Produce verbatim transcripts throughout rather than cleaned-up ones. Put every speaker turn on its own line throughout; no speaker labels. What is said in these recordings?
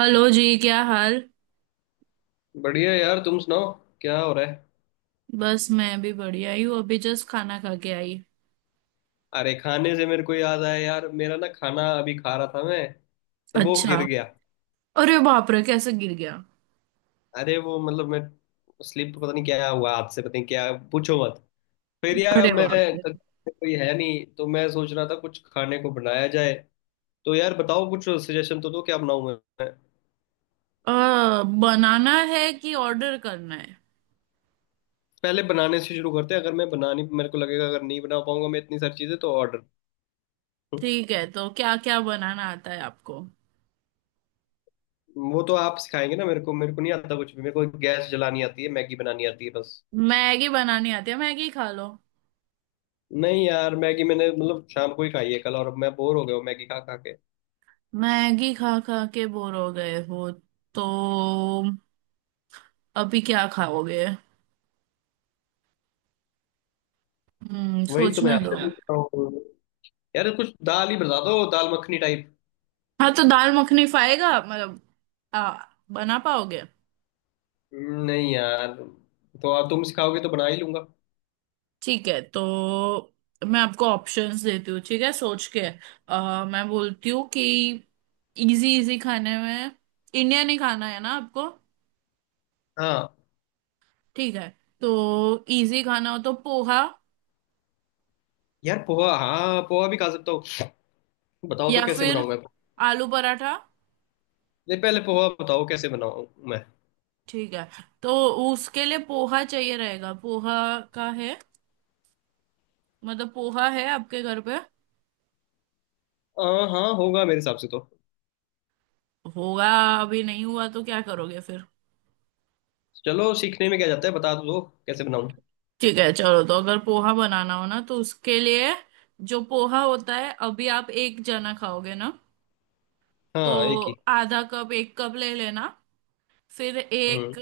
Hello जी, क्या हाल।
बढ़िया यार, तुम सुनाओ, क्या हो रहा है।
बस मैं भी बढ़िया ही हूँ, अभी जस्ट खाना खा के आई।
अरे खाने से मेरे को याद आया यार, मेरा ना खाना अभी खा रहा था मैं, तो वो गिर
अच्छा।
गया।
अरे बाप रे, कैसे गिर गया?
अरे वो मतलब मैं स्लिप, पता नहीं क्या हुआ, हाथ से, पता नहीं क्या, पूछो मत। फिर यार
अरे
अब मैं,
बाप रे।
कोई है नहीं तो मैं सोच रहा था कुछ खाने को बनाया जाए। तो यार बताओ, कुछ सजेशन तो दो, क्या बनाऊं मैं।
अ, बनाना है कि ऑर्डर करना है?
पहले बनाने से शुरू करते हैं, अगर मैं बनानी मेरे को लगेगा अगर नहीं बना पाऊंगा मैं इतनी सारी चीजें तो ऑर्डर।
ठीक है, तो क्या क्या बनाना आता है आपको?
वो तो आप सिखाएंगे ना मेरे को, मेरे को नहीं आता कुछ भी, मेरे को गैस जलानी आती है, मैगी बनानी आती है, बस।
मैगी बनानी आती है, मैगी खा लो।
नहीं यार, मैगी मैंने मतलब शाम को ही खाई है कल, और अब मैं बोर हो गया हूँ मैगी खा खा के।
मैगी खा खा के बोर हो गए हो? तो अभी क्या खाओगे? हम्म,
वही तो मैं
सोचने दो।
आपसे पूछ रहा हूँ। यार कुछ दाल ही बता दो, दाल मखनी टाइप।
हाँ, तो दाल मखनी खाएगा मतलब? आ, बना पाओगे?
नहीं यार, तो आप तुम सिखाओगे तो बना ही लूंगा।
ठीक है, तो मैं आपको ऑप्शंस देती हूँ, ठीक है, सोच के। अ, मैं बोलती हूँ कि इजी इजी खाने में इंडियन ही खाना है ना आपको?
हाँ।
ठीक है, तो इजी खाना हो तो पोहा।
यार पोहा, हाँ पोहा भी खा सकता हूँ। बताओ तो
या
कैसे
फिर
बनाऊँ मैं।
आलू पराठा।
नहीं पहले पोहा बताओ कैसे बनाऊँ मैं।
ठीक है, तो उसके लिए पोहा चाहिए। रहेगा पोहा, का है मतलब, पोहा है आपके घर पे?
हाँ हाँ, होगा मेरे हिसाब से तो।
होगा। अभी नहीं हुआ तो क्या करोगे फिर?
चलो, सीखने में क्या जाता है, बता तो दो कैसे बनाऊँ।
ठीक है, चलो, तो अगर पोहा बनाना हो ना तो उसके लिए जो पोहा होता है, अभी आप एक जना खाओगे ना? तो
हाँ एक ही।
आधा कप एक कप ले लेना। फिर
हम्म।
एक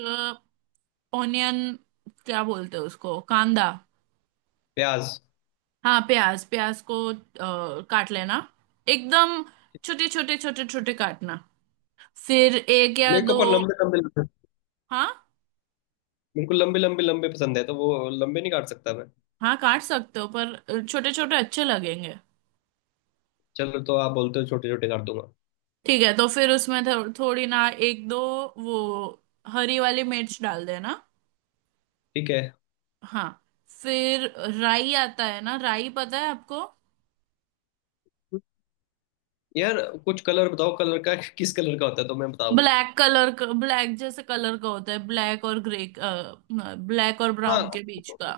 ऑनियन, क्या बोलते हैं उसको, कांदा?
प्याज।
हाँ, प्याज, प्याज को अ, काट लेना, एकदम छोटे छोटे छोटे छोटे काटना। फिर एक या
मेरे को
दो।
पर लंबे लंबे लंबे-
हाँ
मेरे को लंबे लंबे लंबे पसंद है, तो वो लंबे नहीं काट सकता मैं।
हाँ, काट सकते हो पर छोटे छोटे अच्छे लगेंगे।
चलो, तो आप बोलते हो छोटे छोटे कर दूंगा।
ठीक है, तो फिर उसमें थो, थोड़ी ना, एक दो वो हरी वाली मिर्च डाल देना।
ठीक है।
हाँ। फिर राई, आता है ना? राई पता है आपको?
यार कुछ कलर बताओ, कलर का किस कलर का होता है तो मैं बताऊंगा।
ब्लैक कलर का, ब्लैक जैसे कलर का होता है, ब्लैक और ग्रे, ब्लैक और ब्राउन
हाँ,
के बीच का।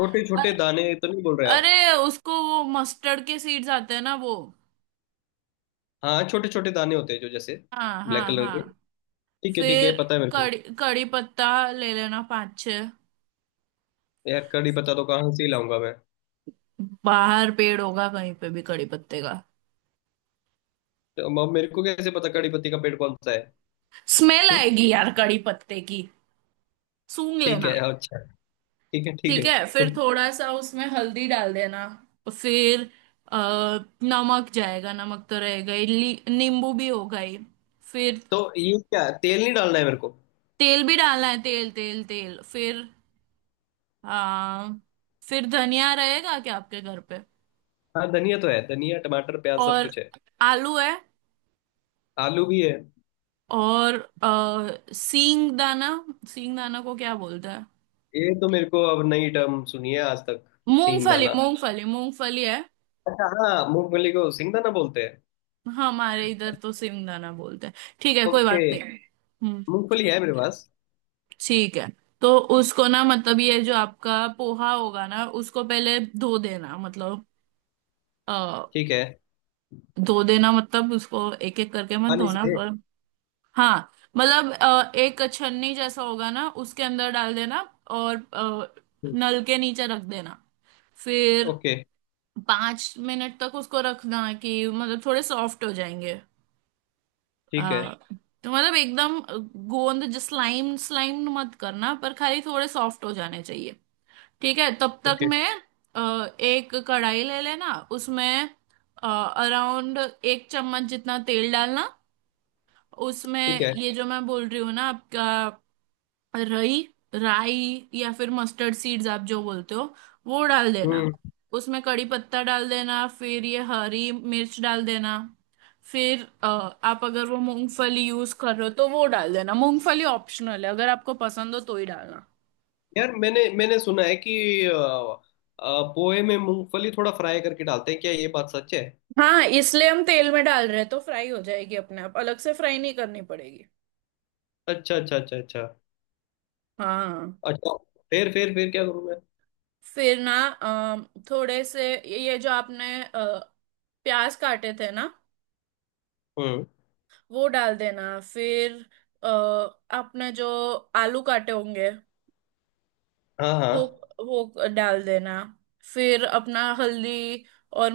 छोटे
अ-
छोटे दाने तो नहीं बोल रहे आप।
अरे, उसको वो मस्टर्ड के सीड्स आते हैं ना, वो।
हाँ छोटे छोटे दाने होते हैं जो जैसे
हाँ
ब्लैक
हाँ
कलर
हाँ।
के। ठीक है ठीक है,
फिर
पता है मेरे को।
कड़ी कड़ी पत्ता ले लेना, पाँच छः।
यार कड़ी पत्ता तो कहाँ से ही लाऊंगा मैं।
बाहर पेड़ होगा कहीं पे भी कड़ी पत्ते का।
तो म- मेरे को कैसे पता कड़ी पत्ती का पेड़ कौन सा है।
स्मेल
हम्म,
आएगी यार कड़ी पत्ते की, सूंघ
ठीक है
लेना।
अच्छा। ठीक है ठीक
ठीक है,
है
फिर थोड़ा सा उसमें हल्दी डाल देना। फिर अ, नमक जाएगा, नमक तो रहेगा ही, ली- नींबू भी होगा ही। फिर
तो ये क्या तेल नहीं डालना है मेरे को।
तेल भी डालना है, तेल तेल तेल। फिर आ, फिर धनिया रहेगा क्या आपके घर पे?
हाँ धनिया तो है, धनिया टमाटर प्याज सब
और
कुछ है।
आलू है?
आलू भी है।
और अ, सींग दाना, सींग दाना को क्या बोलते हैं?
ये तो मेरे को अब नई टर्म सुनी है आज तक। सींग
मूंगफली,
दाना।
मूंगफली, मूंगफली है।
अच्छा, हाँ मूंगफली को सिंगदाना बोलते हैं।
हमारे इधर तो सींग दाना बोलते हैं। ठीक है, कोई
ओके।
बात नहीं। हम्म।
मूंगफली है मेरे पास।
ठीक है, तो उसको ना, मतलब ये जो आपका पोहा होगा ना उसको पहले धो देना, मतलब अ,
ठीक है।
धो देना, मतलब उसको एक एक करके मत
पानी
धोना
से।
पर। हाँ, मतलब अ, एक छन्नी जैसा होगा ना, उसके अंदर डाल देना और अ, नल के नीचे रख देना। फिर
ओके।
पांच मिनट तक उसको रखना कि मतलब थोड़े सॉफ्ट हो जाएंगे। अ,
ठीक है।
तो मतलब एकदम गोंद जो, स्लाइम स्लाइम मत करना, पर खाली थोड़े सॉफ्ट हो जाने चाहिए। ठीक है, तब तक
ओके।
मैं अ, एक कढ़ाई ले लेना, उसमें अराउंड एक चम्मच जितना तेल डालना।
ठीक
उसमें
है।
ये जो मैं बोल रही हूँ ना आपका, रई राई या फिर मस्टर्ड सीड्स आप जो बोलते हो, वो डाल देना।
हम्म।
उसमें कड़ी पत्ता डाल देना। फिर ये हरी मिर्च डाल देना। फिर अ, आप अगर वो मूंगफली यूज कर रहे हो तो वो डाल देना। मूंगफली ऑप्शनल है, अगर आपको पसंद हो तो ही डालना।
यार मैंने मैंने सुना है कि अ, अ, पोहे में मूंगफली थोड़ा फ्राई करके डालते हैं, क्या ये बात सच है।
हाँ, इसलिए हम तेल में डाल रहे हैं तो फ्राई हो जाएगी अपने आप, अलग से फ्राई नहीं करनी पड़ेगी।
अच्छा अच्छा अच्छा अच्छा।
हाँ।
अच्छा। फिर फिर फिर क्या करूँ मैं।
फिर ना अम, थोड़े से ये जो आपने अ, प्याज काटे थे ना,
हम्म।
वो डाल देना। फिर अ, आपने जो आलू काटे होंगे
हाँ हाँ।
वो वो डाल देना। फिर अपना हल्दी और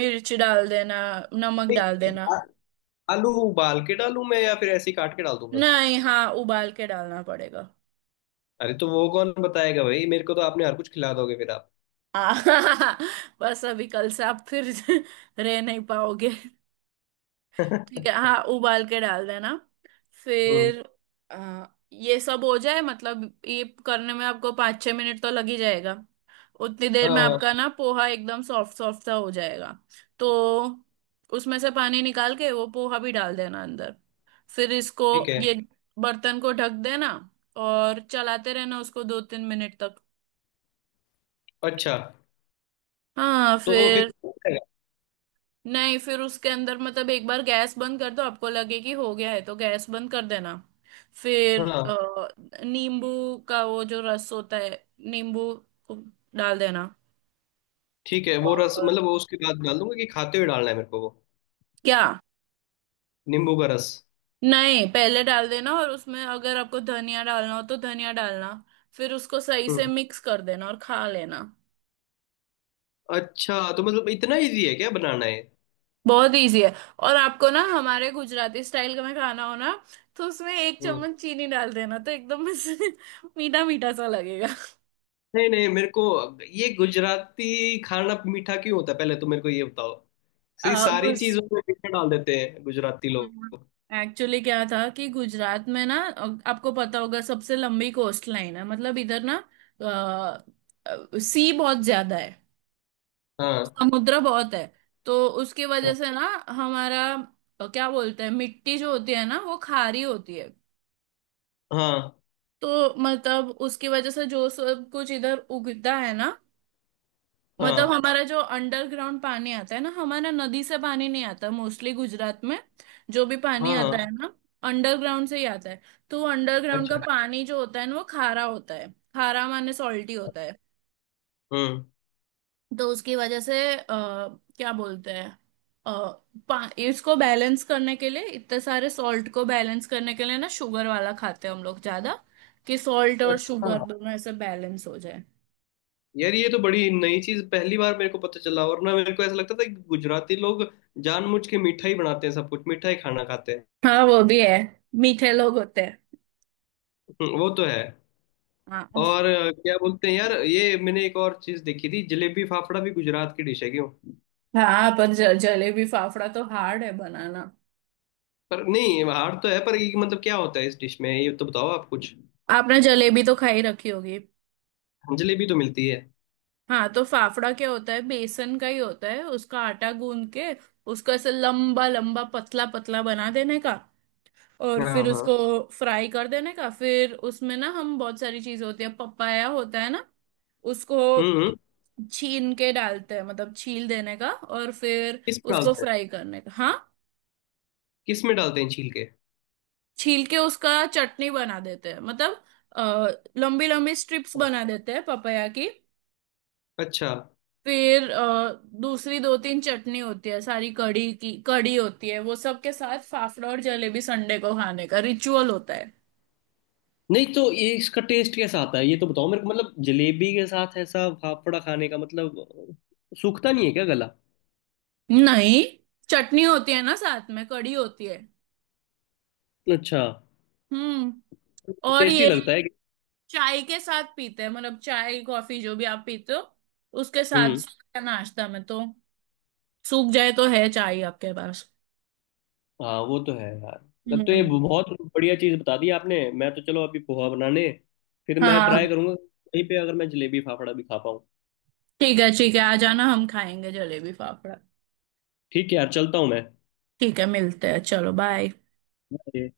मिर्च डाल देना, नमक डाल
नहीं,
देना।
आ- आलू उबाल के डालूं मैं या फिर ऐसे ही काट के डाल दूं बस।
नहीं, हाँ, उबाल के डालना पड़ेगा।
अरे तो वो कौन बताएगा भाई, मेरे को तो आपने हर कुछ खिला दोगे फिर आप
आ, बस अभी कल से आप फिर रह नहीं पाओगे। ठीक है, हाँ, उबाल के डाल देना।
हम्म।
फिर आ, ये सब हो जाए, मतलब ये करने में आपको पाँच छः मिनट तो लग ही जाएगा। उतनी देर में
हाँ।
आपका ना पोहा एकदम सॉफ्ट सॉफ्ट सा हो जाएगा। तो उसमें से पानी निकाल के वो पोहा भी डाल देना अंदर। फिर इसको,
ठीक है
ये बर्तन को ढक देना। और चलाते रहना उसको दो तीन मिनट तक।
अच्छा।
हाँ,
तो फिर
फिर
हो
नहीं, फिर उसके अंदर, मतलब एक बार गैस बंद कर दो, आपको लगे कि हो गया है तो गैस बंद कर देना। फिर
जाएगा। हाँ
अ, नींबू का वो जो रस होता है, नींबू को डाल देना।
ठीक है, वो रस
और
मतलब वो उसके बाद डाल दूंगा कि खाते हुए डालना है मेरे को वो।
क्या?
नींबू का रस।
नहीं, पहले डाल देना और उसमें अगर आपको धनिया डालना हो तो धनिया डालना। फिर उसको सही से
हम्म।
मिक्स कर देना और खा लेना।
अच्छा तो मतलब इतना इजी है क्या बनाना है।
बहुत इजी है। और आपको ना हमारे गुजराती स्टाइल का में खाना हो ना, तो उसमें एक
हम्म।
चम्मच चीनी डाल देना तो एकदम मीठा मीठा सा लगेगा।
नहीं नहीं, मेरे को, ये गुजराती खाना मीठा क्यों होता है पहले तो मेरे को ये बताओ। ये
आ,
सारी
गुस-
चीजों में मीठा डाल देते हैं गुजराती लोग।
एक्चुअली क्या था कि गुजरात में ना, अ, आपको पता होगा, सबसे लंबी कोस्ट लाइन है मतलब इधर ना। सी बहुत ज्यादा है,
हाँ।
समुद्र बहुत है। तो उसकी वजह
हाँ।
से ना हमारा अ, क्या बोलते हैं, मिट्टी जो होती है ना, वो खारी होती है।
हाँ।
तो मतलब उसकी वजह से जो सब कुछ इधर उगता है ना, मतलब
हाँ।
हमारा जो अंडरग्राउंड पानी आता है ना, हमारा नदी से पानी नहीं आता मोस्टली गुजरात में। जो भी पानी
हाँ।
आता
हाँ।
है ना, अंडरग्राउंड से ही आता है। तो अंडरग्राउंड का
अच्छा।
पानी जो होता है ना, वो खारा होता है। खारा माने सॉल्टी होता है।
हम्म।
तो उसकी वजह से आ, क्या बोलते हैं, अ, पा- इसको बैलेंस करने के लिए, इतने सारे सॉल्ट को बैलेंस करने के लिए ना, शुगर वाला खाते हैं हम लोग ज्यादा। कि सॉल्ट और
अच्छा।
शुगर दोनों ऐसे बैलेंस हो जाए।
यार ये तो बड़ी नई चीज, पहली बार मेरे को पता चला, वरना मेरे को ऐसा लगता था कि गुजराती लोग जानबूझ के मीठा ही बनाते हैं, सब कुछ मीठा ही खाना खाते हैं।
हाँ वो भी है, मीठे लोग होते हैं।
हम्म, वो तो है।
हाँ
और अ, क्या बोलते हैं यार, ये मैंने एक और चीज देखी थी, जलेबी फाफड़ा भी गुजरात की डिश है क्यों।
हाँ, पर ज- जलेबी फाफड़ा तो हार्ड है बनाना।
पर नहीं हार्ड तो है, पर ये मतलब क्या होता है इस डिश में, ये तो बताओ आप कुछ।
आपने जलेबी तो खाई रखी होगी।
जलेबी तो मिलती है।
हाँ, तो फाफड़ा क्या होता है, बेसन का ही होता है, उसका आटा गूंद के उसको ऐसे लंबा लंबा पतला पतला बना देने का। और
हाँ
फिर
हाँ।
उसको फ्राई कर देने का। फिर उसमें ना, हम, बहुत सारी चीजें होती है, पपाया होता है ना। उसको
हम्म हम्म।
छीन के डालते हैं, मतलब छील देने का और फिर
किस में
उसको
डालते हैं।
फ्राई करने का, हाँ।
किस में डालते हैं छील के।
छील के उसका चटनी बना देते हैं मतलब, अ, लंबी लंबी स्ट्रिप्स बना देते हैं पपाया की।
अच्छा।
फिर अ, दूसरी दो तीन चटनी होती है, सारी कड़ी की कड़ी होती है, वो सब के साथ फाफड़ा और जलेबी संडे को खाने का रिचुअल होता है।
नहीं तो ये इसका टेस्ट कैसा आता है ये तो बताओ मेरे को, मतलब जलेबी के साथ ऐसा फाफड़ा खाने का मतलब सूखता नहीं है क्या गला।
नहीं, चटनी होती है ना, साथ में कड़ी होती है।
अच्छा।
हम्म। और
टेस्टी
ये
लगता है कि-।
चाय के साथ पीते हैं, मतलब चाय कॉफी जो भी आप पीते हो, उसके साथ
हम्म।
सूखा नाश्ता में तो। सूख जाए तो है चाय आपके पास।
हाँ वो तो है यार। तब तो ये
हम्म,
बहुत बढ़िया चीज बता दी आपने। मैं तो चलो अभी पोहा बनाने। फिर मैं ट्राई
हाँ।
करूंगा कहीं पे अगर मैं जलेबी फाफड़ा भी खा पाऊँ।
ठीक है ठीक है, आ जाना, हम खाएंगे जलेबी फाफड़ा।
ठीक है यार, चलता हूँ
ठीक है, मिलते हैं, चलो बाय।
मैं।